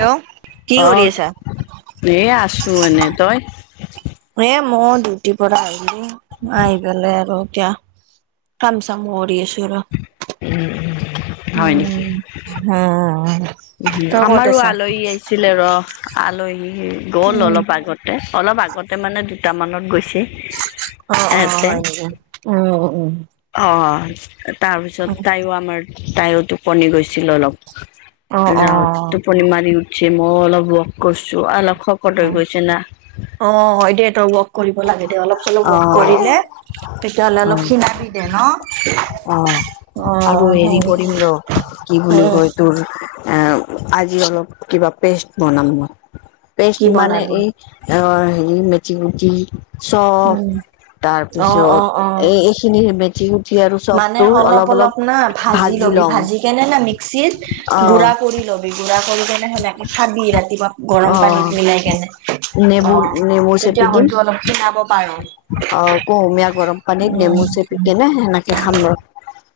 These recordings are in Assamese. হেল্ল' কি কৰি অ', আছা? এইয়া আছো এনে তই এ মই ডিউটিৰ পৰা আহিলো আহি পেলাই আৰু এতিয়া কাম চাম কৰি আছো আৰু উম, উম উম উম [unintelligible] উম, আমাৰো আলহী আহিছে। আছিলে ৰহ আলহী গ'ল অলপ আগতে অলপ আগতে মানে দুটামানত গৈছে। অ', অ' এহেঁতে হয় নেকি উম উ উম। অ তাৰপিছত তাইও আমাৰ তাইও টোপনি গৈছিল অলপ। অ অ যাওঁ টোপনি মাৰি উঠিছে মই অলপ ৱৰ্ক কৰিছো অলপ শকত হৈ গৈছো না। অ হয় দে তই ৱৰ্ক কৰিব লাগে দে অলপ চলপ ৱৰ্ক অ', কৰিলে তেতিয়াহ'লে অলপ অ', ক্ষীণাবি দে অ', ন। অ আৰু হেৰি হয় কৰিম ৰ' কি নেকি অ বুলি কয় এ আজি অলপ কিবা পেষ্ট বনাম মই পেষ্ট কি মানে বনাবি? এই অ হেৰি মেঠি গুটি চফ উম অ অ তাৰপিছত অ এই এইখিনি গুটি আৰু মানে চবটো অলপ, অলপ না ভাজি ল'বি ভাজি কেনে না মিক্সিত অ গুড়া কৰি লবি। গুড়া কৰি কেনে সেনেকে খাবি ৰাতিপুৱা গৰম অ পানীত মিলাই কেনে। নেমু অ', নেমু তেতিয়া চেপি দিম হয়তো অলপ ক্ষীণাব পাৰোঁ। অ কুহুমীয়া গৰম পানীত নেমু চেপিকেনে সেনেকে খাম ৰ।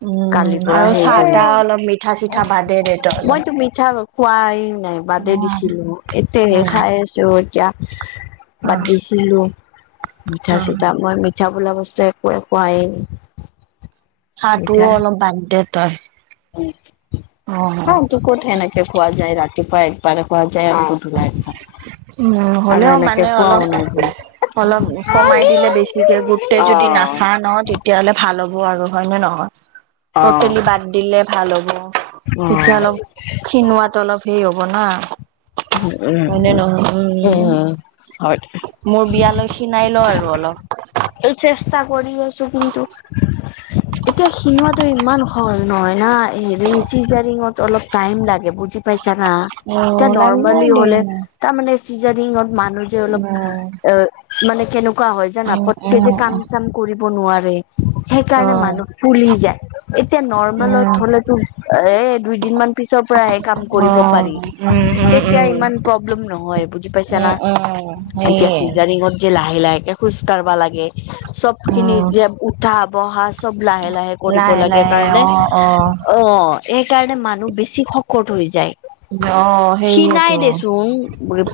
উম কালিৰ পৰা আৰু হেই চাহ কৰিম তাহ অলপ মিঠা চিঠা বাদে দে তই অলপ মইতো মিঠা খোৱাই নাই বাদে দিছিলো এতিয়া সেই উম খাই আছো এতিয়া অ বাদ দিছিলো মিঠা অ চিঠা মই মিঠা মিঠা বোলা বস্তু একোৱে খুৱাই নাই। চাহটোও অলপ বাদ দে তই। অ অতো ক'ত এনেকে খোৱা যায় ৰাতিপুৱা একবাৰে খোৱা যায় আৰু টো নাই। উম হ'লেও মানে খোৱাও অলপ নাযায়। অলপ কমাই দিলে বেছিকে গোট তই যদি অ'। নখাও নহয় তে তেতিয়াহ'লে ভাল হ'ব আৰু হয় নে নহয় অ', অ', ট'টেলি বাদ দিলে ভাল হ'ব। এতিয়া অলপ ক্ষীণোৱাত অলপ হেৰি হ'ব না। উ উ হয়নে উম, নহয়? উম হয়। মোৰ বিয়ালৈ ক্ষীণাই ল আৰু অলপ। এই চেষ্টা কৰি আছো কিন্তু এতিয়া ক্ষীণোৱাটো ইমান সহজ নহয় না হেৰি চিজাৰিঙত অলপ টাইম লাগে বুজি পাইছা না এতিয়া অ', লাগিবই নৰ্মেলি দে। হলে তাৰ মানে চিজাৰিঙত মানুহ যে অলপ উম, এ মানে কেনেকুৱা হয় জানা উম, পতকে উম, যে কাম উম, চাম কৰিব নোৱাৰে সেইকাৰণে অ'। মানুহ ফুলি যায়। এতিয়া নৰ্মেলত উম, হ'লেতো এ দুইদিনমান, পিছৰ পৰাই এই কাম কৰিব পাৰি অ', উম, উম, তেতিয়া উম। ইমান প্ৰব্লেম নহয় বুজি পাইছা না? উম, উম, এতিয়া সেয়ে চিজাৰিঙত যে লাহে লাহেে খোজ কঢ়বা লাগে চব খিনি উম, যে উঠা বহা চব লাহে লাহে কৰিব লাগে কাৰণে অ। সেইকাৰণে মানুহ বেছি শকত হৈ যায়। অ', ক্ষীণাই সেইয়েতো দেচোন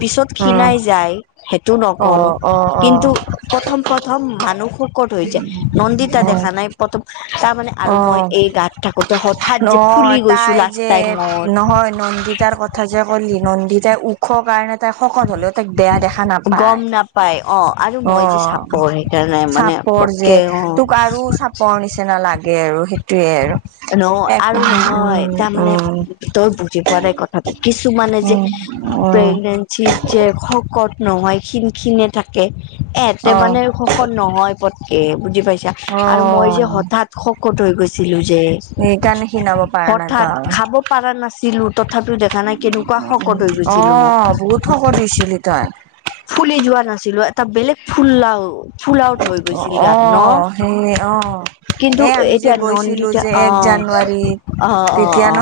পিছত উম, ক্ষীণাই যায়। সেইটো নকওঁ, অ', অ', অ', কিন্তু প্ৰথম প্ৰথম মানুহ খুব শকত হৈ যায়, নন্দিতা অ', দেখা নাই প্ৰথম তাৰ মানে, আৰু মই অ'। এই গাত থাকোতে, হঠাৎ যে নহয় ফুলি গৈছো তাই লাষ্ট টাইমত। কাজিয়া কৰিলি নন্দীতাই ওখ কাৰণে, তাই শকত হলেও তাইক বেয়া দেখা নাপায়, গম নাপাই অ আৰু অ' মই যে চাপৰ সেইকাৰণে মানে চাপ চাপৰ যে পতকে অ তোক আৰু চাপৰ নিচিনা লাগে আৰু সেইটোয়ে আৰু। নহয় এক আৰু নহয় উম তাৰমানে উম তই বুজি পোৱা নাই কথাটো কিছুমানে যে, অ' যি য়ে শকত নহয় ক্ষীণ ক্ষীণ এ থাকে, এহঁতে অ মানে। শকত নহয় পটকে বুজি পাইছা? অ আৰু মই যে হঠাৎ শকত হৈ গৈছিলোঁ যে, সেইকাৰণে খিনাব পাৰা নাই হঠাৎ তই খাব পাৰা নাছিলো তথাপিও দেখা নাই কেনেকুৱা, কোৱা শকত অ গৈছিলো। বহুত শকত হৈছিলি তই ফুলি যোৱা নাছিলো, এটা বেলেগ ফুল লাও। ফুল আউট হৈ অ গৈছিল অ গাত ন, সেই অ কিন্তু এ আমি যে এতিয়া - কিন্তু গৈছিলো এতিয়া, যে অ, এক জানুৱাৰীত অ, অ, অ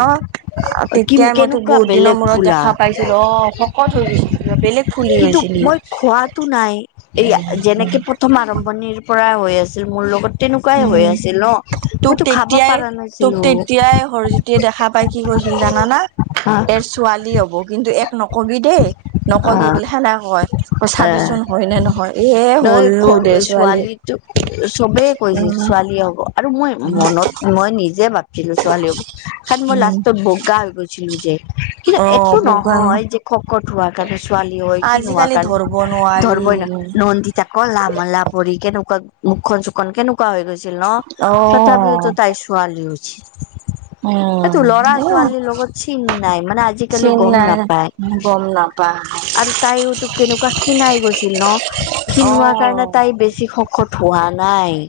কি তেতিয়া মইতো কেনেকুৱা বহুত দিনৰ বেলেগ মূৰত ফুলা দেখা পাইছিলো, অ শকত হৈ গৈছিলি বেলেগ ফুলি কিন্তু গৈছিলি। মই খোৱাতো নাই এই যেনেকে প্ৰথম- আৰম্ভণিৰ পৰা হৈ আছিল, মোৰ লগত তেনেকুৱাই হৈ উম আছিল ন। তোক মইতো খাব তেতিয়াই, পাৰা তোক নাছিলো তেতিয়াই হৰজিতে দেখা পাই কি কৈছিল জানা না আহ - এ ছোৱালী হব কিন্তু এক নকবি দেই নকবি আহ বুলি সেনেকে কয়। ত‌ই আহ চাবিচোন হয় নে নহয়, এ নহয় হ'লো দে ছোৱালী। ছোৱালীটো চবেই কৈছিল উম ছোৱালীয়ে হব আৰু মই উম মনতো - মই নিজে ভাবিলো ছোৱালী হ'ব। খালি মই উম লাষ্টত বগা হৈ গৈছিলো যে কিন্তু অ এইটো বগা নহয় যে খুব - শকত হোৱা কাৰণে ছোৱালী হয়, খিন হোৱাৰ আজিকালি কাৰণে ধৰব নোৱাৰি ধৰবই ন নন্দিত - তা কলা মলা পৰি কেনেকুৱা মুখন -চুখনন কেনেকুৱা হৈ গৈছিল ন? অ তথাপিওতো তাই ছোৱালী হৈছে। উম সেইটো লৰা- এ ছোৱালীৰ লগত চিন নাই মানে আজিকালি চিন গম নাই নাপায়। গম নাপায়। আৰু তাইও তো কেনেকুৱা খিণাই গৈছিল ন। অ খিনোৱা কাৰণে তাই বেছি শকত হোৱা নাই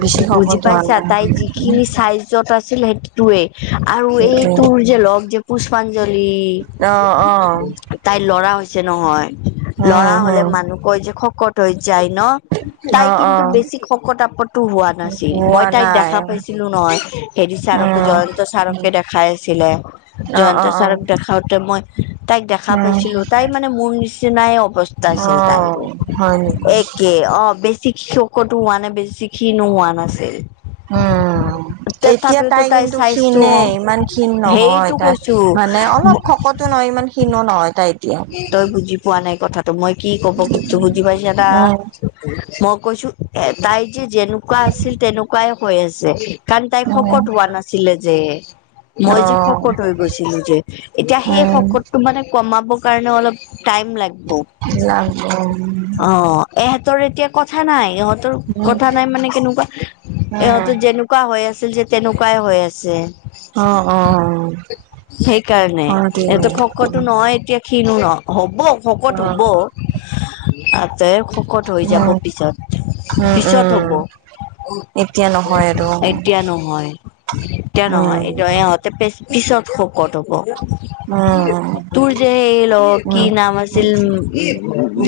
বেছি খব বুজি ধোৱা পাইছা! তাই নাই যিখিন চাইজত আছিল সেইটোৱে আৰু এইটোৰ যে লগ যে, পুষ্পাঞ্জলি অ অ তাইৰ ল'ৰা হৈছে নহয়। উম লৰা হলে হম মানুহ কয় যে, শকত হৈ যায় ন? অ তাই অ কিন্তু বেছি শকত আপতো হোৱা নাছিল, মই হোৱা - তাইক নাই দেখা পাইছিলো নহয়, হেৰি ছাৰকে উম জয়ন্ত চাৰকে দেখাই আছিলে। অ জয়ন্ত অ অ ছাৰক দেখাওঁতে মই তাইক দেখা উম পাইছিলো তাই মানে মোৰ নিচিনাই অৱস্থা। স্থা অ আছিল তাইৰো, হয় নেকি একেই- অ বেছি শকতো হোৱা নাই বেছি ক্ষিণোহোৱা নাছিল। উম, উম, এতিয়া তথাপিওতো তাই কিন্তু চাইজটো ক্ষীণে ইমান ক্ষীণ নহয় সেইটো তাই কৈছো মানে অলপ শকত - কত নহয় ইমান ক্ষীণো নহয় তাই। এতিয়া তই বুজি পোৱা নাই কথাটো মই কি কব খুজিছো বুজি পাইছা না? উম মই কৈছো এ তাই যে যেনেকুৱা আছিল তেনেকুৱাই হৈ আছে। কাৰণ তাইক উম শকত হোৱা নাছিলে যে - মই যে উম, শকত হৈ গৈছিলো যে এতিয়া সেই উম, শকতটো মানে কমাব - কাৰণে অলপ টাইম লাগিব, অ ইহঁতৰ এতিয়া কথা নাই ইহঁতৰ কথা এতিয়া নাই মানে কেনেকুৱা ইহঁতৰ যেনেক - এনেকুৱা হৈ আছিল যে তেনেকুৱাই হৈ আছে। সেইকাৰণে সিহঁত শকতো নহয় এতিয়া - ক্ষীণো ন হ'ব শকত হ'ব। তাতে শকত হৈ যাব পিছত, পিছত হব। নহয় আৰু এতিয়া নহয় এতিয়া উম, নহয়, উম, হৃদয়ত তে পে পিছত শকত হব। তোৰ - হে ল কি উম, নাম আছিল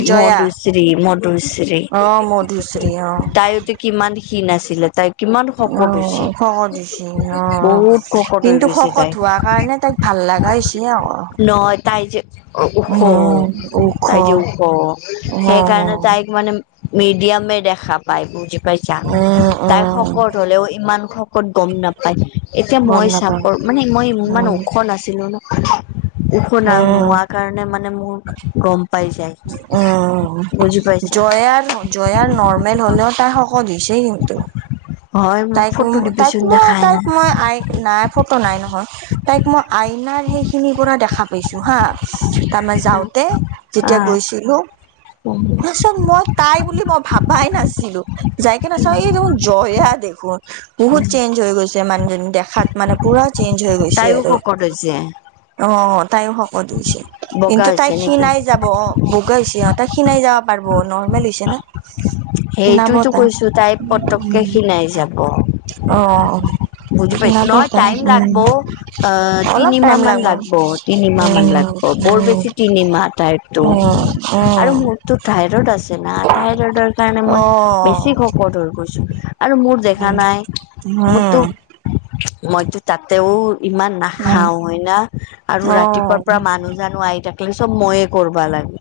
জয়া মধুশ্ৰী মধুশ্ৰী - অ মধুশ্ৰী অ। তাইয়ো টো কিমান ক্ষীণ আছিলে তাই - অ শকত দিছে অ বহুত শকত হৈ কিন্তু গৈছে শকত তাই হোৱা কাৰণে তাক - ভাল লগা হৈছে আক নহয় তাই যে ওখ ওখ তাই যে ওখ অ', সেইকাৰণে তাইক মানে - মিডিয়ামে দেখা পায় বুজি পাইছা। উম, তাই উম, শকত হলেও ইমান শ - কত গম নাপায়। এতিয়া গম মই নাপাওঁ চাপৰ মানে মই ইমান উম, ওখ নাছিলো ন - ওখ উম, নোৱাৰ কাৰণে মানে মোৰ গম পাই যায়। অ'হ বুজি পাইছা জয় আৰু। জয়াৰ নৰ্মেল হ'লেও তাই শকত দিছেই কিন্তু। [unintelligible] তাইক ফটো তাইক দিবিচোন মই দেখাই তাইক নাই মই আই নাই ফটো নাই নহয়। তাইক মই আইনাৰ সেইখিনিৰ পৰা দেখা পাইছো হা। তাৰমান যাওঁতে যেতিয়া গৈছিলো। উ'ম। তত মই তাই বুলি মই ভাবাই নাছিলো যাইকে নাচা এই দেখোন জয়া দেখোন। বহুত চেঞ্জ হৈ গৈছে মানুহজনী দেখাত মানে পুৰা চেইঞ্জ হৈ গৈছে তাইও আৰু। শকত হৈছে অ তাই শকতছে বগা কিন্তু তাই হৈছে সি নেকি নাই। যাব অ বগা হৈছে অহ ত খীনাই যাব পাৰিব নৰ্মেল হৈছে না। সেইটোয়তো কৈছো তাই পতককে খিনাই যাব। অ। বুজি পাইছো ক্ষীণাব নহয় তাই টাইম উম, লাগব অ অলপ তিনিমাহ টাইম মান লাগব তিনিমাহ মান উম, লাগ। অ বৰ উম, বেছি তিনিমাহ তটাইপটো উম, আৰু উম, মোৰ। তটো থাইৰইড আছে না থাইৰইডৰ কাৰণে অ', মই বেছি হকত হৈ গৈছো আৰু মোৰ। দেখা উম, নাই উম, মোৰতো অ', মইতো তাতেও ইমান। নাখাও হয় ন আৰু ৰাতিপুৱাৰ পৰা মানুহ জানো আই থাকিলে চব ময়ে কৰিবা লাগে।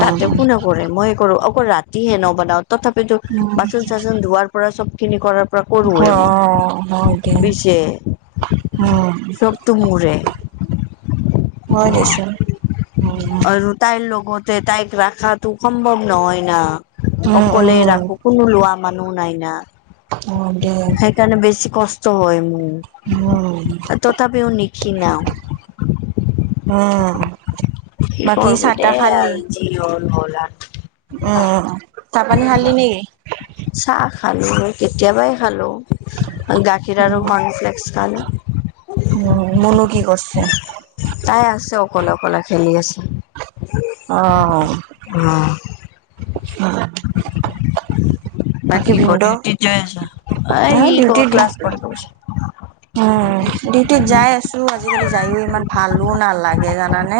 তাতে কোনে কৰে মই কৰো। অকল ৰাতিহে নবনাও তথাপিতো অ', বাচন চাচন ধোৱাৰ পৰা চব খিনি কৰাৰ। প্ৰ কৰো হয় দে মই পিছে উম, চব ত মোৰে। মই অ দিছো। আৰু তাইৰ লগতে তাইক ৰাখাটো সম্ভৱ নহয় না, অকলে উম, ৰাখো কোনো লোৱা মানুহ নাই না, হয় দে সেইকাৰণে বেছি কষ্ট হয় উম, মোৰ। তথাপিও নিখিনাও। অঁ'হ। কি কৰবি দে আৰু জি হল হ'ল আও। অঁহ চাহ পানী খালি নেকি? চাহ খালোঁ মই কেতিয়াবাই খালোঁ গাখীৰ উম, আৰু কৰ্ণফ্লেক্স খালোঁ। উম মনু কি কৰছে? তাই আছে অকলে অকলে খেলি আছে। অঁ। অঁহ। হয়। ভিনদেউ? মই ডিউটিত [inaudible] উ'ম। ডিউটিত যাই আছো, আজিকালি যায়ও ইমান ভালো নালাগে জানানে।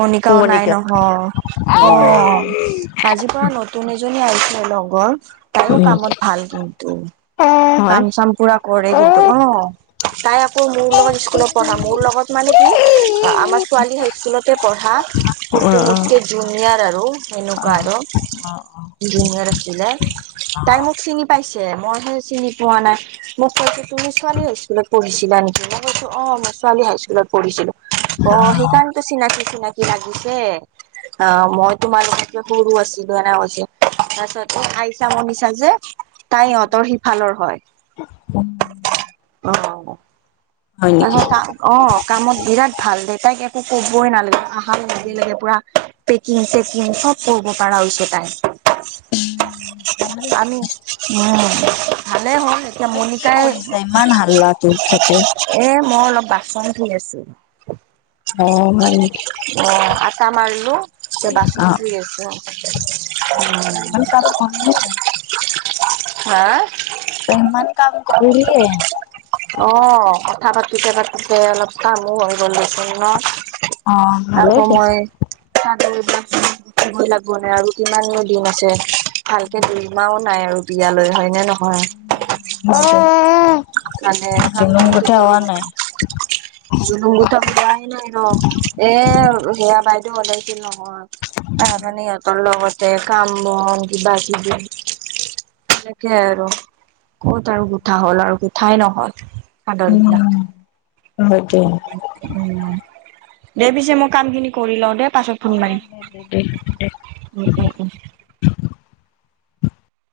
মণিকাও নাই মণিকা নহয় অঁ। আজিৰ পৰা নতুন এজনী আহছিলে লগৰ, তাইও উম কামত ভাল কিন্তু। হয় কাম চাম পুৰা কৰে কিন্তু অঁ, তাই মোৰ লগত স্কুলত পঢ়া মোৰ লগত মানে কি আমাৰ ছোৱালী হাই স্কুলতে পঢ়া। অ কিন্তু মোতকেই জুনিয়ৰ আৰু সেনেকুৱা আৰু। জুনিয়ৰ আছিলে তাই মোক চিনি পাইছে মই সে চিনি। পোৱা নাই, মোক কৈছে তুমি ছোৱালী হৈছিলো পঢ়িছিলা নেকি? মই কৈছোঁ অঁহ মই ছোৱালী হাইস্কুলত পঢ়িছিলোঁ, অঁহ সেইকাৰণে। টো চিনাকি চিনাকি লাগিছে। অঁ মই তোমালোকতে সৰু আছিলো সেনেকৈ কৈছিলে। তাৰপিছত এই আহইছা মনিছা যে, তাই ইহঁতৰ সিফালৰ। [inaudible] অঁ অঁ, হয় নেকি তাহাতা অঁ কামত বিৰাট ভাল দে তাইক একো কবই নালাগে আহান লগে লগে পুৰা। পেকিং চেকিং চব কৰিব পাৰা হৈছে তাই। ভালে হৈছে আমি উম ভালে হল। এতিয়া এই কি মনিকাই কৰিছা ইমান হাল্লা তো ছতে। এ মই অলপ বাচন ধুই আছো। অ হয় নেকি অঁ, আটা মাৰলো তিয়া অ বাচন ধুই আছো। [inaudible] হাঁ? তই ইমান কাম কৰিলিয়ে? অঁ, কথা পাতোতে পাতোতে অলপ কামো হৈ গ'ল দেচোন ন। অ আকৌ ভালেই দে মই চাকৌ বাচ কিবই লাগিব নে আৰু কিমানো দিন আছে, ভালকে দুইমায়ো নাই আৰু বিয়ালৈ হয়নে নহয়। [inaudible] কানে জুলুম কামটোটো কথা হোৱা কৰিম। নাই জুনোম গোঠ কিবা আহিলেও আইব এ সেয়া বাইদেউ হতেছিল নহয়। এ অঠনি সিহঁতৰ লগতে কাম বন কিবা কিবি তাকে আৰু ক'ত আৰু গোটা হ'ল আৰু কিত ঠাই নহয় সাদৰ বিলাক অ সেইটোৱে উম দে পিছে মই কামখিনি কৰি লওঁ দে পাছত অ ফোন মাৰিম। দে দে দে উম দে ক